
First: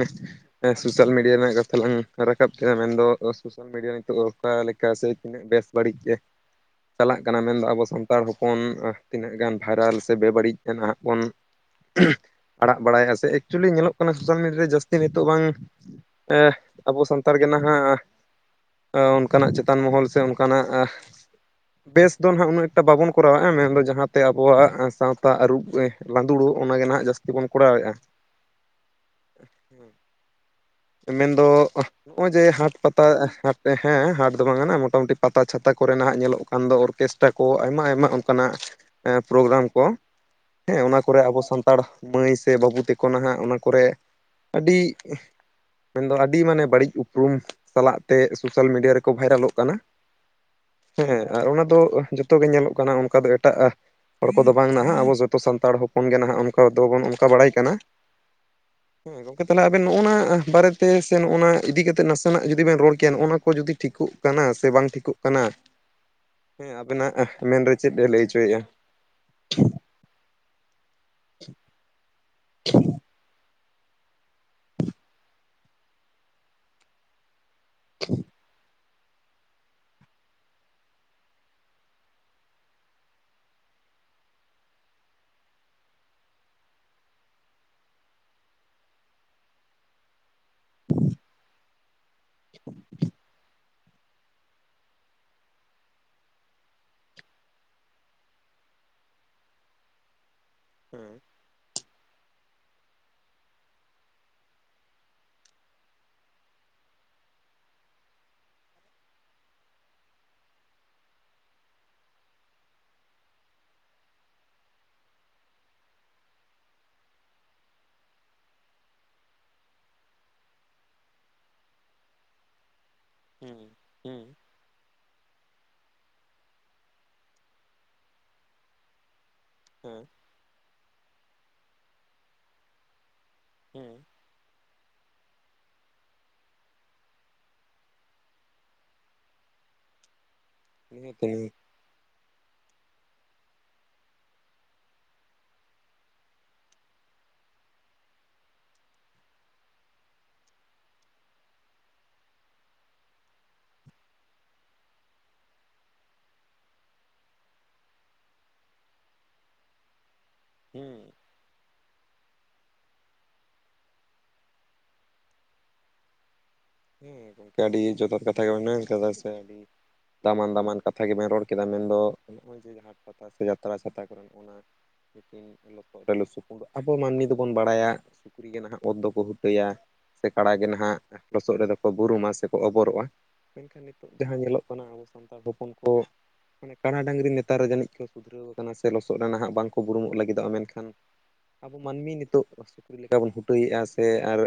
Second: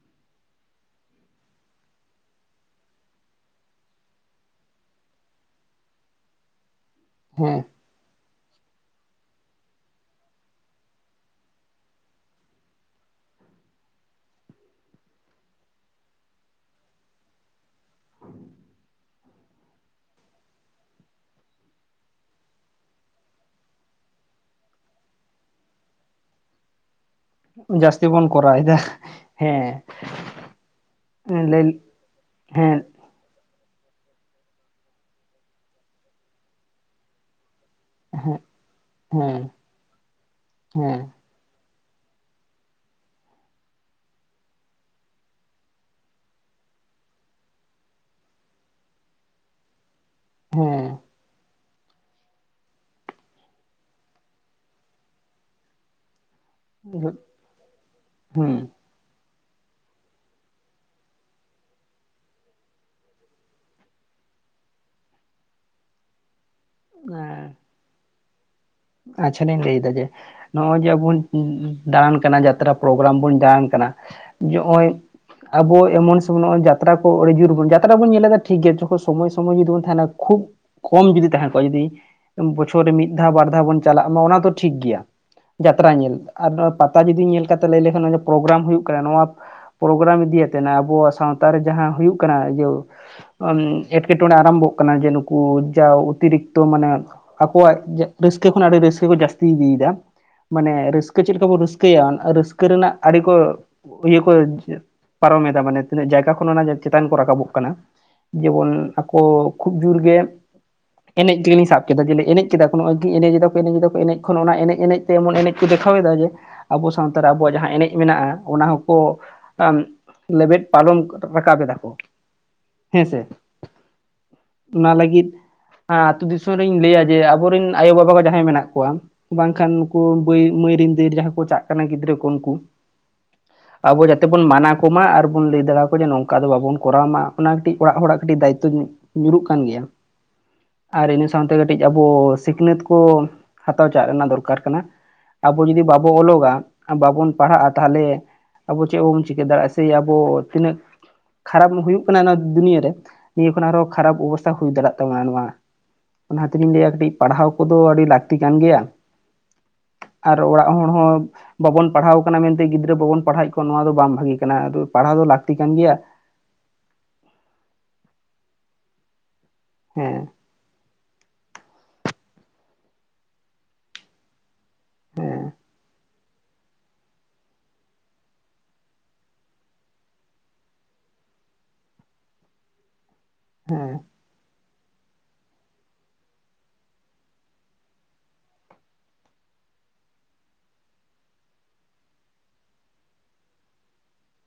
Speaker 2: ᱥᱳᱥᱟᱞ ᱢᱤᱰᱤᱭᱟ ᱨᱮᱱᱟᱜ ᱠᱟᱛᱷᱟ ᱞᱟᱝ ᱨᱟᱠᱟᱵ ᱠᱮᱫᱟ ᱢᱮᱱ ᱫᱚ ᱥᱳᱥᱟᱞ ᱢᱤᱰᱤᱭᱟ ᱱᱤᱛᱚᱜ ᱚᱠᱟ ᱞᱮᱠᱟ ᱥᱮᱼᱼ ᱵᱮᱥ ᱵᱟᱹᱲᱤᱡ ᱜᱮ ᱾ ᱪᱟᱞᱟᱜ ᱠᱟᱱᱟ ᱢᱮᱱ ᱫᱚ
Speaker 1: ᱦᱮᱸ
Speaker 2: ᱟᱵᱚ ᱥᱟᱱᱛᱟᱲ ᱦᱚᱯᱚᱱ ᱛᱤᱱᱟᱹᱜ ᱜᱟᱱ ᱵᱷᱟᱭᱨᱟᱞ, ᱥᱮ ᱵᱮᱵᱟᱹᱲᱤᱡ ᱱᱟᱦᱟᱜ ᱵᱚᱱᱼᱼ ᱮᱦᱮ, ᱟᱲᱟᱜ ᱵᱟᱲᱟᱭᱮᱫᱼᱟ ᱥᱮ ᱮᱠᱪᱩᱞᱮᱞᱤ ᱧᱮᱞᱚᱜ ᱠᱟᱱᱟ ᱥᱳᱥᱟᱞ ᱢᱤᱰᱤᱭᱟ ᱨᱮ ᱡᱟᱹᱥᱛᱤ ᱱᱤᱛᱚᱜ ᱵᱟᱝᱼᱼ ᱮᱸᱜ, ᱟᱵᱚ ᱥᱟᱱᱛᱟᱲ ᱜᱮ ᱱᱟᱦᱟᱜᱼᱼ ᱱᱚᱜᱼᱚ ᱱᱠᱟᱱᱟᱜ ᱪᱮᱛᱟᱱ ᱢᱚᱦᱚᱞ ᱥᱮ ᱚᱱᱠᱟᱱᱟᱜ ᱟᱸᱜᱼᱼ
Speaker 1: [unintelligible]
Speaker 2: ᱵᱮᱥ ᱫᱚ ᱱᱟᱦᱟᱜ ᱩᱱᱟᱹᱜ ᱮᱠᱴᱟ ᱵᱟᱵᱚᱱ ᱠᱚᱨᱟᱣᱮᱫᱼᱟ, ᱢᱮᱱᱫᱚ ᱡᱟᱦᱟᱸᱛᱮ ᱟᱵᱚᱣᱟᱜ ᱥᱟᱶᱛᱟ ᱟᱹᱨᱩᱵ ᱮᱜ ᱞᱟᱸᱫᱩᱲᱚᱜᱼᱼ ᱚᱱᱟ ᱜᱮ ᱱᱟᱜ ᱡᱟᱹᱥᱼᱼ
Speaker 1: ᱡᱟᱹᱥᱛᱤ ᱵᱚᱱ ᱠᱚᱨᱟᱣ ᱮᱫᱟ, ᱦᱮᱸᱼᱼ
Speaker 2: ᱢᱮᱱᱫᱚ, ᱱᱚᱜᱼᱚᱭ ᱡᱮ ᱦᱟᱴ
Speaker 1: ᱦᱮᱸ
Speaker 2: ᱯᱟᱛᱼᱼ ᱯᱟᱛᱟ ᱦᱟᱴ, ᱦᱮᱸ ᱦᱟᱴ ᱫᱚ ᱵᱟᱝᱟ ᱱᱟᱜ ᱢᱚᱴᱟᱢᱩᱴᱤ ᱯᱟᱛᱟ ᱪᱷᱟᱛᱟ ᱠᱚ ᱨᱮᱱᱟᱜ ᱧᱮᱞᱚᱜ ᱠᱟᱱ ᱫᱚ ᱚᱨᱠᱮᱥᱴᱨᱟ ᱠᱚ ᱟᱭᱢᱟ ᱟᱭᱢᱟᱼᱼ ᱱᱚᱜᱼᱚ
Speaker 1: ᱦᱮᱸ
Speaker 2: ᱱᱠᱟᱱᱟᱜ ᱮᱸ
Speaker 1: ᱦᱮᱸ
Speaker 2: ᱯᱨᱳᱜᱨᱟᱢ ᱠᱚ, ᱦᱮᱸ ᱚᱱᱟ ᱠᱚᱨᱮ ᱟᱵᱚᱼᱼ ᱥᱟᱱᱛᱟᱲ ᱢᱟᱹᱭ ᱥᱮ ᱵᱟᱹᱵᱩ ᱛᱟᱠᱚ ᱱᱟᱦᱟᱜ ᱚᱱᱟ ᱠᱚᱨᱮ ᱟᱹᱰᱤᱼᱼ ᱢᱮᱱ ᱫᱚ ᱟᱹᱰᱤ ᱢᱟᱱᱮ ᱵᱟᱹᱲᱤᱡ ᱩᱯᱨᱩᱢ ᱥᱟᱞᱟᱜ ᱛᱮ ᱥᱳᱥᱟᱞ ᱢᱤᱰᱤᱭᱟ ᱨᱮᱠᱚ ᱵᱷᱟᱭᱨᱟᱞᱚᱜ ᱠᱟᱱᱟ᱾
Speaker 1: ᱦᱮᱸ
Speaker 2: ᱦᱮᱸ ᱟᱨ ᱚᱱᱟ ᱫᱚ ᱡᱚᱛᱚ ᱜᱮ ᱧᱮᱞᱚᱜ ᱠᱟᱱᱟ ᱚᱱᱠᱟ ᱫᱚ ᱮᱴᱟᱜᱟᱜᱼᱼ ᱦᱚᱲ ᱠᱚᱫᱚ ᱵᱟᱝ ᱱᱟᱜ, ᱟᱵᱚ ᱡᱚᱛᱚ ᱥᱟᱱᱛᱟᱲ ᱦᱚᱯᱚᱱ ᱜᱮ ᱱᱟᱦᱟᱜ ᱚᱱᱠᱟ ᱫᱚᱵᱚᱱ ᱚᱱᱠᱟ ᱵᱟᱲᱟᱭ ᱠᱟᱱᱟ᱾
Speaker 1: ᱦᱩᱸ
Speaker 2: ᱦᱮᱸ ᱜᱚᱝᱠᱮ ᱛᱟᱦᱚᱞᱮ ᱟᱵᱮᱱ ᱱᱚᱜᱼᱚ ᱱᱚᱣᱟ ᱵᱟᱨᱮ ᱛᱮ ᱥᱮ ᱱᱚᱜᱼᱱᱟ ᱤᱫᱤ ᱠᱟᱛᱮᱫ ᱱᱟᱥᱮ ᱱᱟᱜ ᱡᱩᱫᱤ ᱵᱮᱱ ᱨᱚᱲ ᱠᱮᱭᱟ ᱱᱚᱜ ᱱᱚᱣᱟ ᱠᱚ ᱡᱩᱫᱤ ᱴᱷᱤᱠᱚᱜᱼᱼ ᱠᱟᱱᱟ ᱥᱮ ᱵᱟᱝ ᱴᱷᱤᱠᱩᱜ ᱠᱟᱱᱟ ᱾
Speaker 1: [inaudible]
Speaker 2: ᱦᱮᱸ ᱟᱵᱮᱱᱟᱜ
Speaker 1: ᱦᱮᱸ
Speaker 2: ᱢᱮᱱ ᱨᱮ ᱪᱮᱫ ᱮ ᱞᱟᱹᱭ ᱚᱪᱚᱭᱮᱫᱼᱟ?
Speaker 1: ᱟᱪᱪᱷᱟ ᱞᱤᱧ ᱞᱟᱹᱭ ᱫᱟ, ᱡᱮ ᱱᱚᱜ ᱚᱭ ᱡᱮ ᱟᱵᱩᱱ ᱫᱟᱬᱟᱱ ᱠᱟᱱᱟ ᱡᱟᱛᱨᱟ ᱯᱨᱳᱜᱨᱟᱢ ᱵᱚᱱ ᱫᱟᱟᱲᱟᱱ ᱠᱟᱱᱟᱼᱼ ᱱᱚᱜ ᱚᱭ, ᱟᱵᱚ ᱮᱢᱚᱱ ᱥᱮ ᱱᱚᱜᱼᱚᱭ ᱡᱟᱛᱨᱟ ᱠᱚ ᱟᱹᱰᱤ ᱡᱳᱨᱵᱚᱱ, ᱡᱟᱛᱨᱟ ᱵᱚᱱ ᱧᱮᱞᱮ ᱫᱟ ᱴᱷᱤᱠ ᱜᱮᱭᱟ ᱾ ᱥᱚᱢᱚᱭ ᱥᱚᱢᱚᱭ ᱡᱩᱫᱤ ᱵᱚᱱ ᱛᱟᱸᱦᱮᱱᱟ ᱠᱷᱩᱵᱽ ᱠᱚᱢ ᱜᱮ ᱡᱩᱫᱤ ᱛᱟᱦᱮᱸ ᱠᱚᱜᱼᱟ ᱡᱩᱫᱤ ᱵᱚᱪᱷᱚᱨ ᱨᱮ ᱢᱤᱫ ᱫᱷᱟᱣ ᱵᱟᱨᱼᱼ ᱫᱷᱟ ᱵᱚᱱ ᱪᱟᱞᱟᱜ ᱢᱟ ᱚᱱᱟ ᱫᱚ ᱴᱷᱤᱠ ᱜᱮᱭᱟ ᱾ ᱡᱟᱛᱨᱟ ᱧᱮᱞ, ᱟᱨ ᱯᱟᱛᱟ ᱡᱩᱫᱤ ᱧᱮᱞ ᱠᱟᱛᱮ ᱞᱟᱹᱭ ᱞᱮᱠᱷᱟᱱ ᱯᱨᱳᱜᱨᱟᱢ ᱦᱩᱭᱩᱜ ᱠᱟᱱᱟ ᱱᱚᱣᱟ ᱾ ᱯᱨᱳᱜᱨᱟᱢ ᱤᱫᱤ ᱠᱟᱛᱮᱫ ᱟᱵᱚᱣᱟᱜ ᱥᱟᱶᱛᱟ ᱨᱮ ᱡᱟᱦᱟᱸ ᱦᱩᱭᱩᱜ ᱠᱟᱱᱟ ᱤᱭᱟᱹᱼᱼ ᱮᱴᱠᱮᱴᱚᱬᱮ ᱟᱨᱚᱢᱵᱷᱚᱜ ᱠᱟᱱᱟ ᱡᱮ ᱱᱩᱠᱩ ᱡᱟ ᱚᱛᱤᱨᱤᱠᱛᱚ ᱢᱟᱱᱮ, ᱟᱠᱚᱣᱟᱜ ᱡᱮᱼᱼ ᱨᱟᱹᱥᱠᱟᱹ ᱠᱷᱚᱱ ᱟᱹᱰᱤ ᱨᱟᱹᱥᱠᱟᱹ ᱠᱚ ᱡᱟᱹᱥᱛᱤ ᱤᱫᱤ ᱭᱮᱫᱟ, ᱢᱟᱱᱮ ᱨᱟᱹᱥᱠᱟᱹ ᱪᱮᱫ ᱞᱮᱠᱟ ᱵᱚ ᱨᱟᱹᱥᱼᱼ ᱠᱟᱹᱭᱟ, ᱨᱟᱹᱥᱠᱟᱹ ᱨᱮᱱᱟᱜ ᱟᱹᱰᱤ ᱠᱚᱼᱼ ᱤᱭᱟᱹ ᱠᱚ, ᱯᱟᱨᱚᱢᱮᱫᱟ ᱢᱟᱱᱮ ᱛᱤᱱᱟᱹᱜ ᱡᱟᱭᱜᱟ ᱠᱷᱚᱱ ᱚᱱᱟ ᱪᱮᱛᱟᱱ ᱠᱚ ᱨᱟᱠᱟᱵᱚᱜ ᱠᱟᱱᱟ ᱾ ᱡᱮᱢᱚᱱ ᱟᱠᱚ ᱠᱷᱩᱵᱽ ᱡᱳᱨ ᱜᱮ, ᱮᱱᱮᱡ ᱜᱮᱞᱤᱧ ᱥᱟᱵ ᱠᱮᱫᱟ ᱡᱮᱞᱮ ᱮᱱᱮᱡ ᱠᱮᱫᱟ᱾ ᱱᱚᱜᱼᱚᱭ ᱜᱮ ᱠᱚ ᱮᱱᱮᱡᱟ ᱠᱚ ᱮᱱᱮᱡ ᱠᱷᱚᱱ ᱚᱱᱟ ᱮᱱᱮᱡ ᱮᱱᱮᱡ ᱛᱮ ᱮᱢᱚᱱ ᱮᱱᱮᱡ ᱠᱚ ᱫᱮᱠᱷᱟᱣᱮᱫᱟ ᱡᱮᱼᱼ ᱟᱵᱚ ᱥᱟᱶᱛᱟ ᱨᱮ ᱟᱵᱚᱣᱟᱜ ᱡᱟᱦᱟᱸ ᱮᱱᱮᱡ ᱢᱮᱱᱟᱜᱼᱟ, ᱚᱱᱟ ᱦᱚᱸᱠᱚᱼᱼ ᱟᱢ ᱞᱮᱵᱮᱫ ᱯᱟᱨᱚᱢ ᱨᱟᱠᱟᱵᱮᱫᱟ ᱠᱚ, ᱦᱮᱸᱥᱮ ᱾
Speaker 2: ᱦᱩᱸ ᱦᱩᱸ ᱾
Speaker 1: ᱚᱱᱟ ᱞᱟᱹᱜᱤᱫ, ᱟᱸ ᱟᱹᱛᱩ ᱫᱤᱥᱚᱢ ᱨᱤᱧ ᱞᱟᱹᱭᱟ ᱡᱮ ᱟᱵᱚᱨᱮᱱ ᱟᱭᱳᱼ ᱵᱟᱵᱟ ᱠᱚ ᱡᱟᱦᱟᱸᱭ ᱢᱮᱱᱟᱜ ᱠᱚᱣᱟᱼᱼ ᱵᱟᱝ ᱠᱷᱟᱱ ᱩᱱᱠᱩ ᱵᱟᱹᱭ ᱢᱟᱹᱭ ᱨᱮᱱ ᱫᱟᱹᱭ ᱡᱟᱦᱟᱸᱭ ᱠᱚ ᱪᱟᱜ ᱠᱟᱱᱟ ᱜᱤᱫᱽᱨᱟᱹ ᱠᱚ ᱩᱱᱠᱩᱼᱼ ᱟᱵᱚ ᱡᱟᱼᱼ ᱛᱮ ᱵᱚᱱ ᱢᱟᱱᱟ ᱠᱚᱢᱟ ᱟᱨ ᱵᱚᱱ ᱞᱟᱹᱭ ᱫᱟᱲᱟ ᱟᱠᱚ ᱡᱮ ᱱᱚᱝᱠᱟ ᱫᱚ ᱵᱟᱵᱚᱱ ᱠᱚᱨᱟᱣ ᱢᱟ, ᱚᱱᱟ ᱠᱟᱹᱴᱤᱡ ᱚᱲᱟᱜ ᱦᱚᱲᱟᱜ ᱠᱟᱹᱴᱤᱡ ᱫᱟᱭᱤᱛᱛᱚᱼᱼ ᱧᱩᱨᱩᱜ ᱠᱟᱱ ᱜᱮᱭᱟ, ᱟᱨ
Speaker 2: ᱱᱤᱦᱟᱹᱛᱤ
Speaker 1: ᱤᱱᱟᱹ ᱥᱟᱶᱛᱮ ᱠᱟᱹᱴᱤᱡ ᱟᱵᱚᱼᱼ ᱥᱤᱠᱷᱱᱟᱹᱛ ᱠᱚ, ᱦᱟᱛᱟᱣ ᱪᱟᱜ ᱨᱮᱱᱟᱜ ᱫᱚᱨᱠᱟᱨ ᱠᱟᱱᱟ᱾ ᱟᱵᱚ ᱡᱩᱫᱤ ᱵᱟᱵᱚ ᱚᱞᱚᱜᱼᱟ ᱵᱟᱵᱚᱱ ᱯᱟᱲᱦᱟᱜᱼᱟ ᱛᱟᱦᱚᱞᱮᱼᱼ ᱟᱵᱚ ᱪᱮᱫ ᱦᱚᱸ ᱵᱟᱵᱚᱱ ᱪᱤᱠᱟᱹ ᱫᱟᱲᱮᱭᱟᱜᱼᱟ ᱥᱮ ᱟᱵᱚ ᱛᱤᱱᱟᱹᱜᱼᱼ ᱠᱷᱟᱨᱟᱵ ᱫᱚ ᱦᱩᱭᱩᱜ ᱠᱟᱱᱟ ᱱᱚᱣᱟ ᱫᱩᱱᱤᱭᱟᱹᱨᱮ ᱱᱤᱭᱟᱹ ᱠᱷᱚᱱ ᱟᱨᱦᱚᱸ ᱠᱷᱟᱨᱟᱯ ᱚᱵᱚᱥᱛᱟ ᱦᱩᱭ ᱫᱟᱲᱮᱭᱟᱜ ᱛᱟᱵᱚᱱᱟ ᱱᱚᱣᱟᱼᱼ ᱚᱱᱟᱛᱮᱞᱤᱧ ᱞᱟᱹᱭᱟ ᱠᱟᱹᱴᱤᱡᱼᱼ ᱯᱟᱲᱦᱟᱣ ᱠᱚᱫᱚ ᱟᱹᱰᱤ ᱞᱟᱹᱠᱛᱤ ᱠᱟᱱ ᱜᱮᱭᱟ ᱟᱨ ᱚᱲᱟᱜ ᱦᱚᱲ
Speaker 2: ᱦᱮᱸ
Speaker 1: ᱦᱚᱸ ᱵᱟᱵᱚᱱ ᱯᱟᱲᱦᱟᱣ ᱠᱟᱱᱟ ᱢᱮᱱᱛᱮ ᱜᱤᱫᱷᱨᱟ ᱵᱟᱵᱚᱱ ᱯᱟᱲᱦᱟᱭᱮᱫ ᱠᱚᱣᱟ ᱱᱚᱣᱟ ᱫᱚ ᱵᱟᱝ ᱵᱷᱟᱜᱤ ᱠᱟᱱᱟ ᱟᱫᱚ ᱯᱟᱲᱦᱟᱣ ᱫᱚ ᱞᱟᱹᱠᱛᱤ ᱠᱟᱱ ᱜᱮᱭᱟ᱾
Speaker 2: ᱦᱮᱸ ᱜᱝᱢᱠᱮ ᱟᱹᱰᱤ ᱡᱚᱛᱷᱟᱛ ᱠᱟᱛᱷᱟ ᱜᱮ ᱢᱮᱱ ᱠᱟᱫᱟ ᱥᱮ ᱟᱹᱰᱤ
Speaker 1: ᱦᱮᱸ
Speaker 2: ᱫᱟᱢᱟᱱ ᱫᱟᱢᱟᱱ ᱠᱟᱛ [unintelligible] [unintelligible]
Speaker 1: ᱦᱮᱸ
Speaker 2: ᱟᱵᱚ ᱢᱟᱹᱱᱢᱤ ᱫᱚᱵᱚᱱ ᱵᱟᱲᱟᱭᱟ ᱥᱩᱠᱨᱤᱜᱮ ᱱᱟᱦᱟᱜ ᱚᱛ ᱫᱚ ᱠᱚ ᱦᱩᱴᱟᱹᱭᱟ ᱥᱮ ᱠᱟᱲᱮ ᱜᱮ ᱱᱟᱦᱟᱜ ᱞᱚᱥᱚᱫ ᱨᱮᱫᱚ ᱠᱚ ᱵᱩᱨᱩᱢᱟ ᱥᱮᱠᱚ ᱵᱩᱨᱩᱢᱟ ᱥᱮ ᱠᱚ ᱚᱵᱚᱨᱚᱜ-ᱟ ᱢᱮᱱᱠᱷᱟᱱ ᱱᱤᱛᱚᱜ ᱡᱟᱦᱟᱸ ᱧᱮᱞᱚᱜ ᱠᱟᱱᱟ ᱟᱵᱚ ᱥᱟᱱᱛᱟᱲ ᱦᱚᱯᱚᱱ ᱠᱚ ᱢᱟᱱᱮ ᱠᱟᱸᱬᱟ ᱰᱟᱹᱝᱨᱤ ᱱᱮᱛᱟᱨ ᱱᱮᱛᱟᱨ ᱮ ᱡᱟᱹᱱᱤᱡ ᱠᱚ ᱥᱩᱫᱷᱨᱟᱹᱣ ᱠᱟᱱᱟ ᱥᱮ ᱞᱚᱥᱚᱫ ᱨᱮ ᱱᱟᱦᱟᱸᱜ ᱵᱟᱝᱠᱚ ᱵᱩᱨᱩᱢᱚᱜ ᱞᱟᱜᱤᱫᱚᱜ-ᱟ ᱢᱮᱱᱠᱷᱟᱱ ᱟᱵᱚ ᱢᱟᱱᱢᱤ ᱱᱤᱛᱚᱜ ᱥᱩᱠᱨᱤ ᱞᱮᱠᱟ ᱵᱚᱱ ᱦᱩᱴᱟᱹᱭᱮᱫ-ᱟ ᱥᱮ ᱟᱨ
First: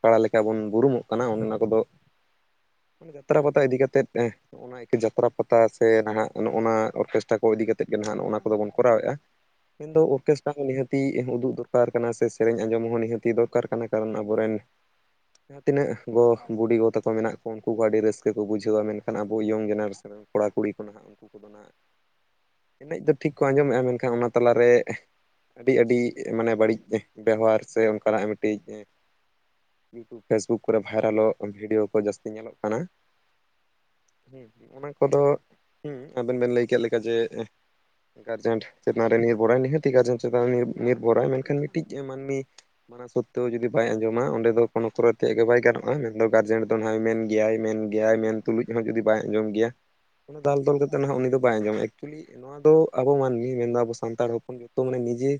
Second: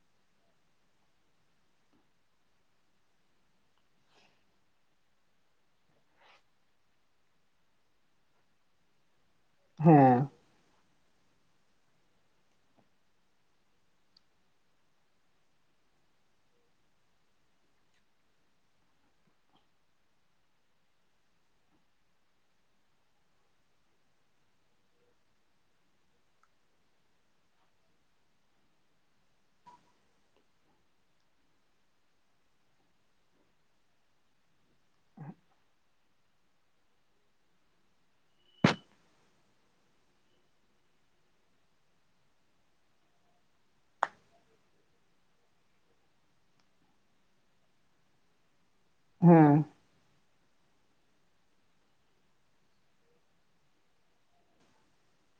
Speaker 2: ᱠᱟᱲᱟ ᱞᱮᱠᱟ ᱵᱚᱱ ᱵᱩᱨᱩᱢᱚᱜ ᱠᱟᱱᱟ ᱚᱱᱱᱟ ᱠᱚᱫᱚ ᱢᱟᱱᱮ ᱡᱟᱛᱨᱟ ᱯᱟᱛᱟ ᱤᱫᱤ ᱠᱟᱛᱮᱫ ᱮ ᱚᱱᱟ ᱮ ᱠᱟᱹ ᱡᱟᱛᱨᱟ ᱯᱟᱛᱟ ᱥᱮ ᱱᱟᱦᱟᱜ ᱚᱱᱮ ᱚᱱᱟ ᱚᱨᱠᱮᱥᱴᱟ ᱠᱚ ᱤᱫᱤ ᱠᱟᱛᱮᱫ ᱜᱮ ᱱᱟᱦᱟᱜ ᱱ-ᱚᱜᱱᱟ ᱠᱚᱫᱚ ᱵᱚᱱ ᱠᱚᱨᱟᱣᱮᱫ-ᱟ
Speaker 1: [inaudible]
Speaker 2: [unintelligible] ᱱᱤᱦᱟᱹᱛᱤ ᱮᱱᱦᱚᱸ ᱩᱫᱩᱜ ᱫᱩᱨᱠᱟᱨ ᱠᱟᱱᱟ ᱥᱮ ᱥᱮᱨᱮᱧ ᱟᱸᱡᱚᱢ ᱦᱚᱸ ᱱᱤᱦᱟᱹᱛᱤ ᱫᱚᱨᱠᱟᱨ ᱠᱟᱱᱟ ᱠᱟᱨᱚᱱ ᱟᱵᱚᱨᱮᱱ ᱡᱟᱦᱟᱸ ᱛᱤᱱᱟᱹᱜ ᱜᱚ ᱵᱩᱰᱤ ᱜᱚ ᱛᱟᱠᱚ ᱢᱮᱱᱟᱜ ᱠᱚ ᱩᱱᱠᱩ ᱠᱚ ᱟᱰᱤ ᱨᱟᱹᱥᱠᱟᱹ ᱠᱚ ᱵᱩᱡᱷᱟᱹᱣ-ᱟ ᱢᱮᱱᱠᱷᱟᱱ ᱟᱵᱚ ᱤᱭᱚᱝ ᱡᱮᱱᱟᱨᱮᱥᱚᱱ ᱠᱚᱲᱟ ᱠᱩᱲᱤ ᱠᱚ ᱱᱟᱦᱟᱜ ᱩᱱᱠᱩ ᱠᱚᱫᱚ ᱱᱟᱜ ᱮᱱᱮᱸᱡ ᱠᱚ ᱴᱷᱤᱠ ᱠᱚ ᱟᱸᱡᱚᱢᱚᱜ-ᱟ ᱢᱮᱱᱠᱷᱟᱱ ᱚᱱᱟ ᱛᱟᱞᱟᱨᱮ ᱟᱹᱰᱤ ᱟᱹᱰᱤ ᱢᱟᱱᱮ ᱵᱟᱹᱲᱤᱡ ᱵᱮᱣᱦᱟᱨ ᱥᱮ ᱚᱱᱠᱟᱱᱟᱜ ᱢᱤᱫᱴᱤᱡ ᱮ ᱤᱭᱩᱴᱩᱵ ᱯᱷᱮᱥᱵᱩᱠ ᱠᱚᱨᱮ ᱵᱷᱟᱭᱨᱟᱞᱚᱜ ᱵᱷᱤᱰᱭᱳ ᱠᱚ ᱡᱟᱹᱥᱛᱤ ᱧᱮᱞᱚᱜ ᱠᱟᱱᱟ᱾ ᱦᱮᱸ ᱱᱚᱜᱱᱟ ᱠᱚᱫᱚ ᱦᱩᱸ ᱟᱵᱮᱱ ᱵᱮᱱ ᱞᱟᱹᱭ ᱠᱮᱫ ᱞᱮᱠᱟ ᱡᱮ ᱜᱟᱨᱡᱮᱱᱴ ᱥᱮ ᱱᱚᱨᱮ ᱱᱤᱨᱵᱷᱚᱨᱟᱭ ᱱᱤᱦᱟᱹᱛᱤ ᱜᱟᱨᱡᱮᱱ ᱪᱮᱛᱟᱱ ᱨᱮ ᱱᱤᱨ ᱱᱤᱨᱵᱷᱚᱨᱟᱭ ᱢᱮᱱ ᱠᱷᱟᱱ ᱢᱤᱴᱤᱡ ᱢᱟᱱᱢᱤ ᱢᱟᱱᱟ ᱥᱳᱛᱛᱮᱣ ᱡᱩᱫᱤ ᱵᱟᱭ ᱟᱸᱡᱚᱢᱟ ᱚᱸᱰᱮ ᱫᱚ ᱠᱳᱱᱳ ᱠᱚᱨᱟᱨ ᱛᱮᱭᱟᱜ ᱜᱮ ᱵᱟᱭ ᱜᱟᱱᱚᱜ-ᱟᱭ ᱢᱮᱱᱫᱚ ᱜᱟᱨᱡᱮᱱᱴ ᱫᱚ ᱱᱟᱦ ᱮ ᱢᱮᱱ ᱜᱮᱭᱟᱭ ᱢᱮᱱ ᱜᱮᱭᱟᱭ ᱢᱮᱱ ᱛᱩᱞᱩᱡ ᱦᱚᱸ ᱡᱩᱫᱤ ᱵᱟᱭ ᱟᱸᱡᱚᱢ
Speaker 1: ᱦᱮᱸ
Speaker 2: ᱜᱮᱭᱟ ᱩᱱ ᱫᱟᱞ ᱛᱚᱞ ᱠᱟᱛᱮ ᱱᱟᱦᱟᱜ ᱩᱱᱤ ᱫᱚ ᱵᱟᱭ ᱟᱸᱡᱚᱢ ᱜᱮᱭᱟ ᱮᱠᱠᱪᱩᱞᱤ ᱱᱚᱣᱟ ᱫᱚ ᱟᱵᱚ ᱢᱟᱹᱱᱢᱤ ᱢᱮᱱᱫᱚ ᱟᱵᱚ ᱥᱟᱱᱛᱟᱲ ᱦᱚᱯᱚᱱ ᱡᱚᱛᱚ ᱢᱟᱱᱮ ᱱᱤᱡᱮ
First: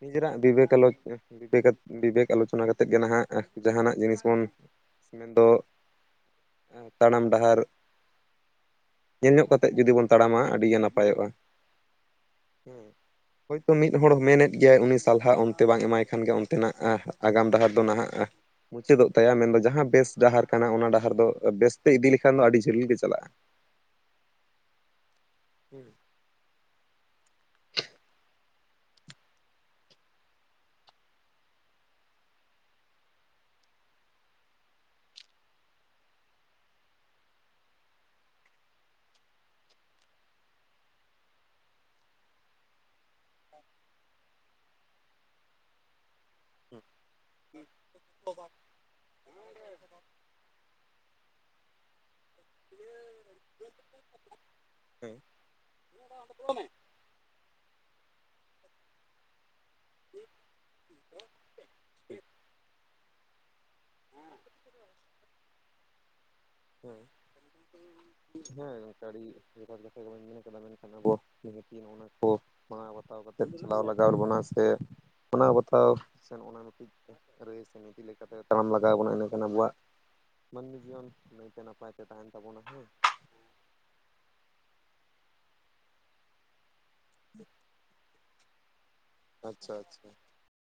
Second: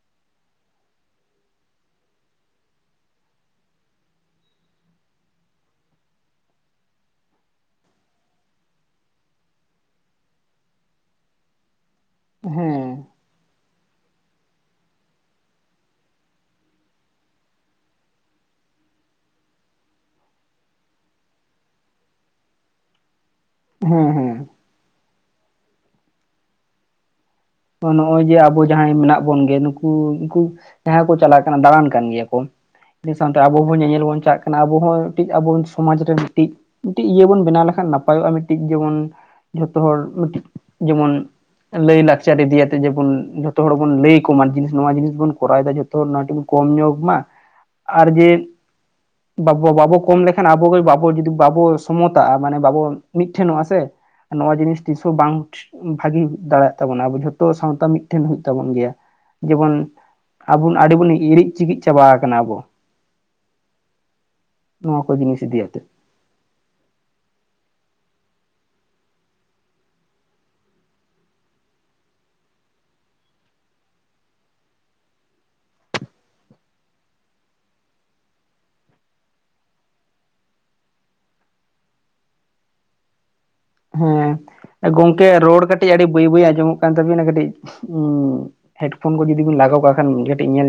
Speaker 2: ᱱᱤᱡᱮᱨᱟᱜ ᱵᱤᱵᱮᱠ ᱟᱞᱳᱪ ᱵᱤᱵᱮ ᱵᱤᱵᱮᱠ ᱟᱞᱳᱪᱚᱱᱟ ᱠᱟᱛᱮᱫ ᱜᱮ ᱱᱟᱦᱟᱜ ᱡᱟᱦᱟᱱᱟᱜ ᱡᱤᱱᱤᱥ ᱵᱚᱱ ᱢᱮᱱᱫᱚ ᱛᱟᱲᱟᱢ ᱰᱟᱦᱟᱨ ᱧᱮᱞ ᱧᱚᱜ ᱠᱟᱛᱮᱫ ᱡᱩᱫᱤ ᱵᱚᱱ ᱛᱟᱲᱟᱢᱟ ᱟᱹᱰᱤ ᱜᱮ ᱱᱟᱯᱟᱭᱚᱜ-ᱟ ᱦᱮᱸ ᱦᱳᱭᱛᱳ ᱢᱤᱫ ᱦᱚᱲ ᱢᱮᱱᱮᱫ ᱜᱮᱭᱟᱭ ᱩᱱᱤ ᱥᱟᱞᱦᱟ ᱚᱱᱛᱮ ᱵᱟᱝ ᱮᱢᱟᱭ ᱠᱷᱟᱱ ᱜᱮ ᱚᱱᱛᱮᱱᱟᱜ ᱟᱜᱟᱢ ᱰᱟᱦᱟᱨ ᱫᱚ ᱱᱟᱦᱟᱜ ᱢᱩᱪᱟᱹᱫᱚᱜ ᱛᱟᱭᱟ ᱢᱮᱱᱫᱚ ᱡᱟᱦᱟᱸ ᱢᱮᱱ ᱫᱚ ᱡᱟᱦᱟᱸ ᱵᱮᱥ ᱰᱟᱦᱟᱨ ᱠᱟᱱᱟ ᱚᱱᱟ ᱰᱟᱦᱟᱨ ᱫᱚ ᱵᱮᱥᱛᱮ ᱤᱫᱤ ᱞᱮᱠᱷᱟᱱ ᱫᱚ ᱟᱹᱰᱤ ᱡᱷᱟᱹᱞ ᱜᱮ ᱪᱟᱞᱟᱜ-ᱟ᱾
Speaker 1: ᱦᱮᱸ ᱦᱮᱸ
Speaker 2: ᱦᱮᱸ
Speaker 1: ᱜᱳᱱᱜᱮ ᱱᱩᱠᱩ ᱩᱱᱠᱩ ᱡᱟᱦᱟᱸ ᱠᱚ ᱪᱟᱞᱟᱜ ᱠᱟᱱᱟ ᱫᱟᱬᱟᱱ ᱠᱟᱱ ᱜᱮᱭᱟ ᱠᱚ ᱤᱱᱟᱹ ᱥᱟᱱᱛᱮ ᱟᱵᱚ ᱵᱚᱱ ᱧᱮᱸᱧᱮᱞ ᱵᱚᱱ ᱪᱟᱜ ᱠᱟᱱᱟ ᱟᱵᱚ ᱦᱚᱸ ᱢᱤᱫᱴᱤᱡ ᱟᱵᱚ ᱥᱚᱢᱟᱡᱽ ᱨᱮ ᱢᱤᱫᱴᱤᱡ ᱢᱤᱫᱴᱤᱡ ᱤᱭᱟᱹ ᱵᱚᱱ ᱵᱮᱱᱟᱣ ᱞᱮᱠᱷᱟᱱ ᱱᱟᱯᱟᱭᱚᱜ-ᱟ ᱢᱤᱫᱴᱤᱡ ᱡᱮᱢᱚᱱ ᱡᱷᱚᱛᱚ ᱦᱚᱲ ᱢᱤᱫᱴᱤᱡ ᱡᱮᱢᱚᱱ ᱞᱟᱹᱭ ᱞᱟᱠᱪᱟᱨ ᱤᱫᱤᱭᱟᱛᱮᱜ ᱡᱮᱢᱚᱱ ᱡᱷᱚᱛᱚ ᱦᱚᱲ ᱵᱚᱱ ᱞᱟᱹᱭ ᱠᱚᱢᱟ ᱡᱤᱱᱤᱥ ᱱᱚᱣᱟ ᱡᱤᱱᱤᱥ ᱵᱚᱱ ᱠᱚᱨᱟᱣ ᱫᱟ ᱡᱷᱚᱛᱚ ᱦᱚᱲ ᱠᱚᱢ ᱧᱚᱜᱽ ᱢᱟ ᱟᱨ ᱡᱮ ᱵᱟᱵᱚ ᱵᱟᱵᱚ ᱠᱚᱢ ᱞᱮᱠᱷᱟᱱ ᱟᱵᱚ ᱜᱮ ᱵᱟᱵᱚ ᱡᱩᱫᱤ ᱵᱟᱵᱚ ᱥᱚᱢᱚᱛᱟᱜ-ᱟ ᱢᱟᱱᱮ ᱵᱟᱵᱚ ᱢᱤᱫ ᱴᱷᱮᱱᱚᱜ-ᱟ ᱥᱮ ᱱᱚᱣᱟ ᱡᱤᱱᱤᱥ ᱛᱤᱥ ᱦᱚᱸ
Speaker 2: ᱦᱮᱸ
Speaker 1: ᱵᱟᱝ ᱵᱷᱟᱜᱤ ᱫᱟᱲᱮ ᱛᱟᱵᱚᱱᱟ ᱟᱵᱚ ᱡᱷᱚᱛᱚ ᱥᱟᱶᱛᱟ ᱢᱤᱫᱴᱷᱮᱱ ᱦᱩᱭᱩᱜ ᱛᱟᱵᱚᱱ ᱜᱮᱭᱟ ᱡᱮᱢᱚᱱ ᱟᱵᱚᱱ ᱟᱹᱰᱤ ᱵᱚᱱ ᱤᱨᱤᱡ ᱪᱤᱠᱤᱡ ᱪᱟᱵᱟᱣ ᱠᱟᱱᱟ ᱵᱚ ᱱᱚᱣᱟ ᱠᱚ ᱡᱤᱱᱤᱸᱥ ᱤᱫᱤᱭᱟᱛᱮ᱾
Speaker 2: ᱦᱮᱸ ᱦᱮᱸ ᱜᱚᱝᱠᱮ ᱟᱰᱤ ᱡᱚᱛᱷᱟᱛ ᱠᱟᱛᱷᱟ ᱜᱮᱵᱮᱱ ᱢᱮᱱ ᱠᱟᱫᱟ ᱢᱮᱱᱠᱷᱟᱱ ᱟᱵᱚ ᱱᱤᱦᱟᱹ [unintelligible] ᱱᱟᱣ ᱵᱟᱛᱟᱣ ᱠᱟᱛᱮᱫ ᱪᱟᱞᱟᱣ ᱞᱟᱜᱟᱣ ᱮᱫ ᱵᱚᱱᱟ ᱥᱮ ᱢᱟᱱᱟᱣ ᱵᱟᱛᱟᱣ ᱥᱮ ᱱᱚᱜᱚᱱᱟ ᱢᱤᱫᱴᱤᱡ ᱛᱮ ᱨᱟᱹᱭ ᱥᱮ ᱱᱤᱛᱤ ᱞᱮᱠᱟᱛᱮ ᱛᱟᱲᱟᱢ ᱞᱟᱜᱟᱣ ᱵᱚᱱᱟ ᱤᱱᱟᱹᱠᱟᱱ ᱟᱵᱚᱣᱟᱜ ᱢᱟᱹᱱᱢᱤ ᱡᱤᱭᱚᱱ ᱱᱟᱹᱭᱛᱮ ᱱᱟᱯᱟᱭ ᱛᱮ ᱛᱟᱸᱦᱮᱱ ᱛᱟᱵᱚᱱᱟ ᱦᱮᱸ
Speaker 1: ᱦᱮᱸ ᱜᱚᱝᱠᱮ ᱨᱚᱲ ᱠᱟᱹᱴᱤᱡ ᱟᱹᱰᱤ ᱵᱟᱹᱭ ᱵᱟᱹᱭ ᱟᱸᱡᱚᱢᱚᱜ ᱠᱟᱱ ᱛᱟᱵᱤᱱᱟ ᱠᱟᱹᱴᱤᱡ ᱩᱻ ᱦᱮᱰᱯᱷᱳᱱ ᱠᱚ ᱡᱩᱫᱤᱵᱤᱱ
Speaker 2: ᱟᱪᱪᱷᱟ
Speaker 1: ᱞᱟᱜᱟᱣ ᱠᱟᱜ
Speaker 2: ᱟᱪᱪᱷᱟ
Speaker 1: ᱠᱷᱟᱱ ᱠᱟᱹᱴᱤᱡ ᱧᱮᱞ